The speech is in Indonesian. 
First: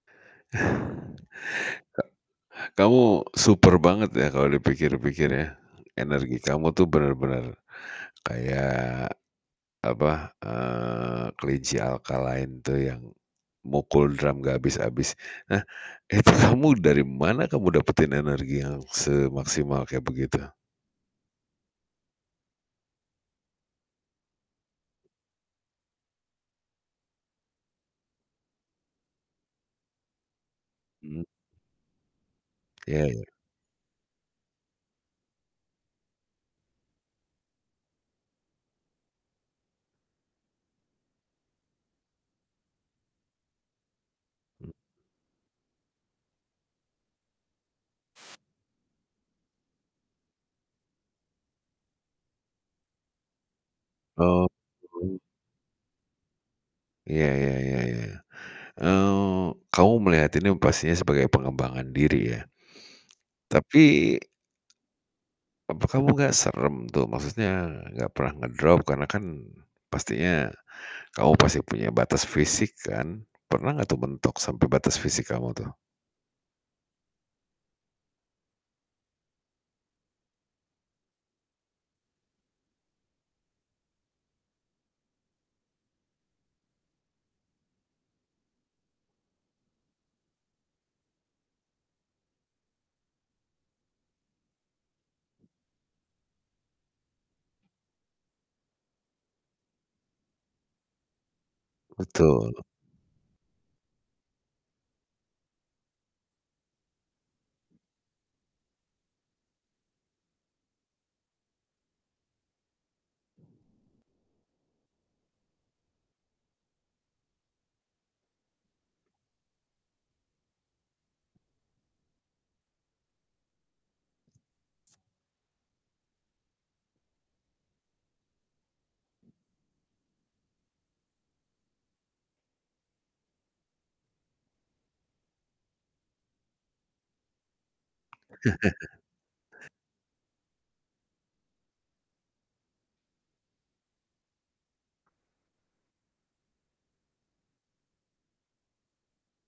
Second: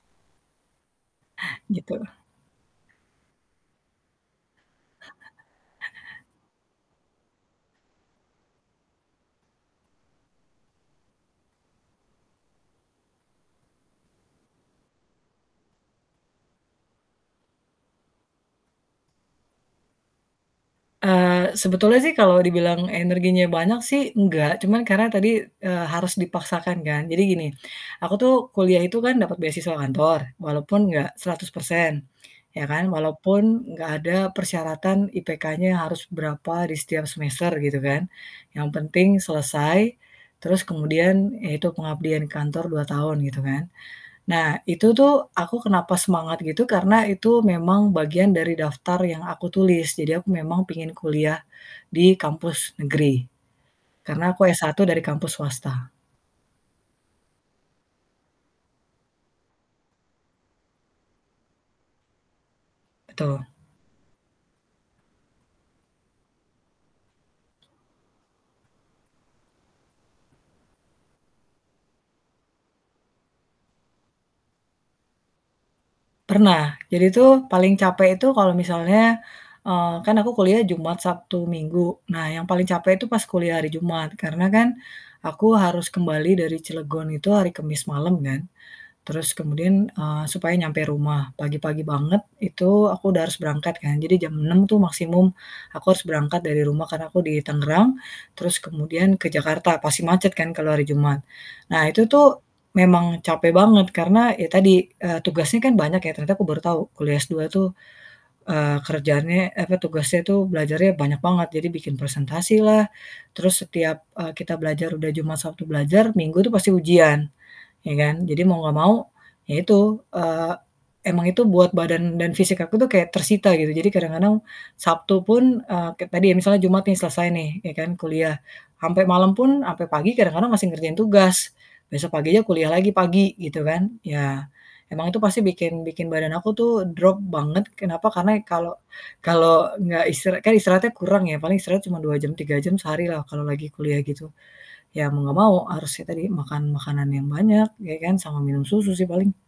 Gitu. Ka kamu super banget ya kalau dipikir-pikir ya. Energi kamu tuh bener-bener kayak, apa, eee, kelinci Alkaline tuh yang mukul drum gak habis-habis. Nah, itu kamu dari mana kamu dapetin energi yang semaksimal kayak begitu? Eee, sebetulnya sih kalau dibilang energinya banyak sih, enggak, cuman karena tadi, eee, harus dipaksakan kan. Jadi gini, aku tuh kuliah itu kan dapet beasiswa kantor walaupun enggak Mhm. 100% ya kan. Ya ya. Walaupun enggak ada persyaratan IPK-nya harus berapa di setiap semester gitu kan. Yang penting selesai, terus kemudian yaitu pengabdian kantor 2 tahun gitu kan. Nah, itu tuh aku kenapa semangat gitu karena itu memang bagian dari daftar yang aku tulis. Jadi aku memang pingin kuliah di kampus negeri. Karena aku Oh. S1 dari [unintelligible] kampus swasta. Ya ya ya ya. Eee, kamu melihat ini pastinya sebagai pengembangan diri ya. Betul. Tapi apa kamu gak serem tuh? Maksudnya gak pernah ngedrop karena kan pastinya kamu pasti punya batas fisik kan? Pernah gak tuh mentok sampe batas fisik kamu tuh? Pernah. Jadi tuh paling capek itu kalau misalnya, eee, kan aku kuliah Jumat, Sabtu, Minggu. Nah, yang paling capek itu pas kuliah hari Jumat. Karena kan aku harus kembali dari Cilegon itu hari Kamis malam kan. Terus kemudian eee, supaya nyampe rumah, pagi-pagi banget itu aku udah harus berangkat kan, jadi jam 6:00 tuh maksimum aku harus berangkat dari rumah karena aku di Tangerang, terus kemudian ke Jakarta, pasti macet kan kalau hari Jumat. Nah, itu tuh Betul. memang capek banget karena ya tadi, eee, tugasnya kan banyak ya, ternyata aku baru tahu kuliah S2 itu, eee, kerjany eh, apa, tugasnya tuh belajarnya banyak banget. Jadi bikin presentasi lah, terus setiap, eee, kita belajar udah Jumat, Sabtu belajar, Minggu tuh pasti ujian, ya kan. Jadi mau nggak mau ya itu, eee, emang itu buat badan dan fisik aku tuh kayak tersita gitu. Jadi kadang-kadang Sabtu pun eee, kayak tadi ya misalnya Jumat nih selesai nih, ya kan kuliah, sampai malam pun, sampai pagi, kadang-kadang masih ngerjain tugas. Besok pagi aja kuliah lagi pagi gitu kan. Ya, emang itu pasti bikin bikin badan aku tuh drop banget kenapa karena ya kalau kalau nggak istirahat kan istirahatnya kurang ya, paling istirahat cuma 2, jam 3 jam sehari lah kalau lagi kuliah gitu, ya mau nggak mau harusnya tadi makan makanan yang banyak ya kan, sama minum susu sih paling.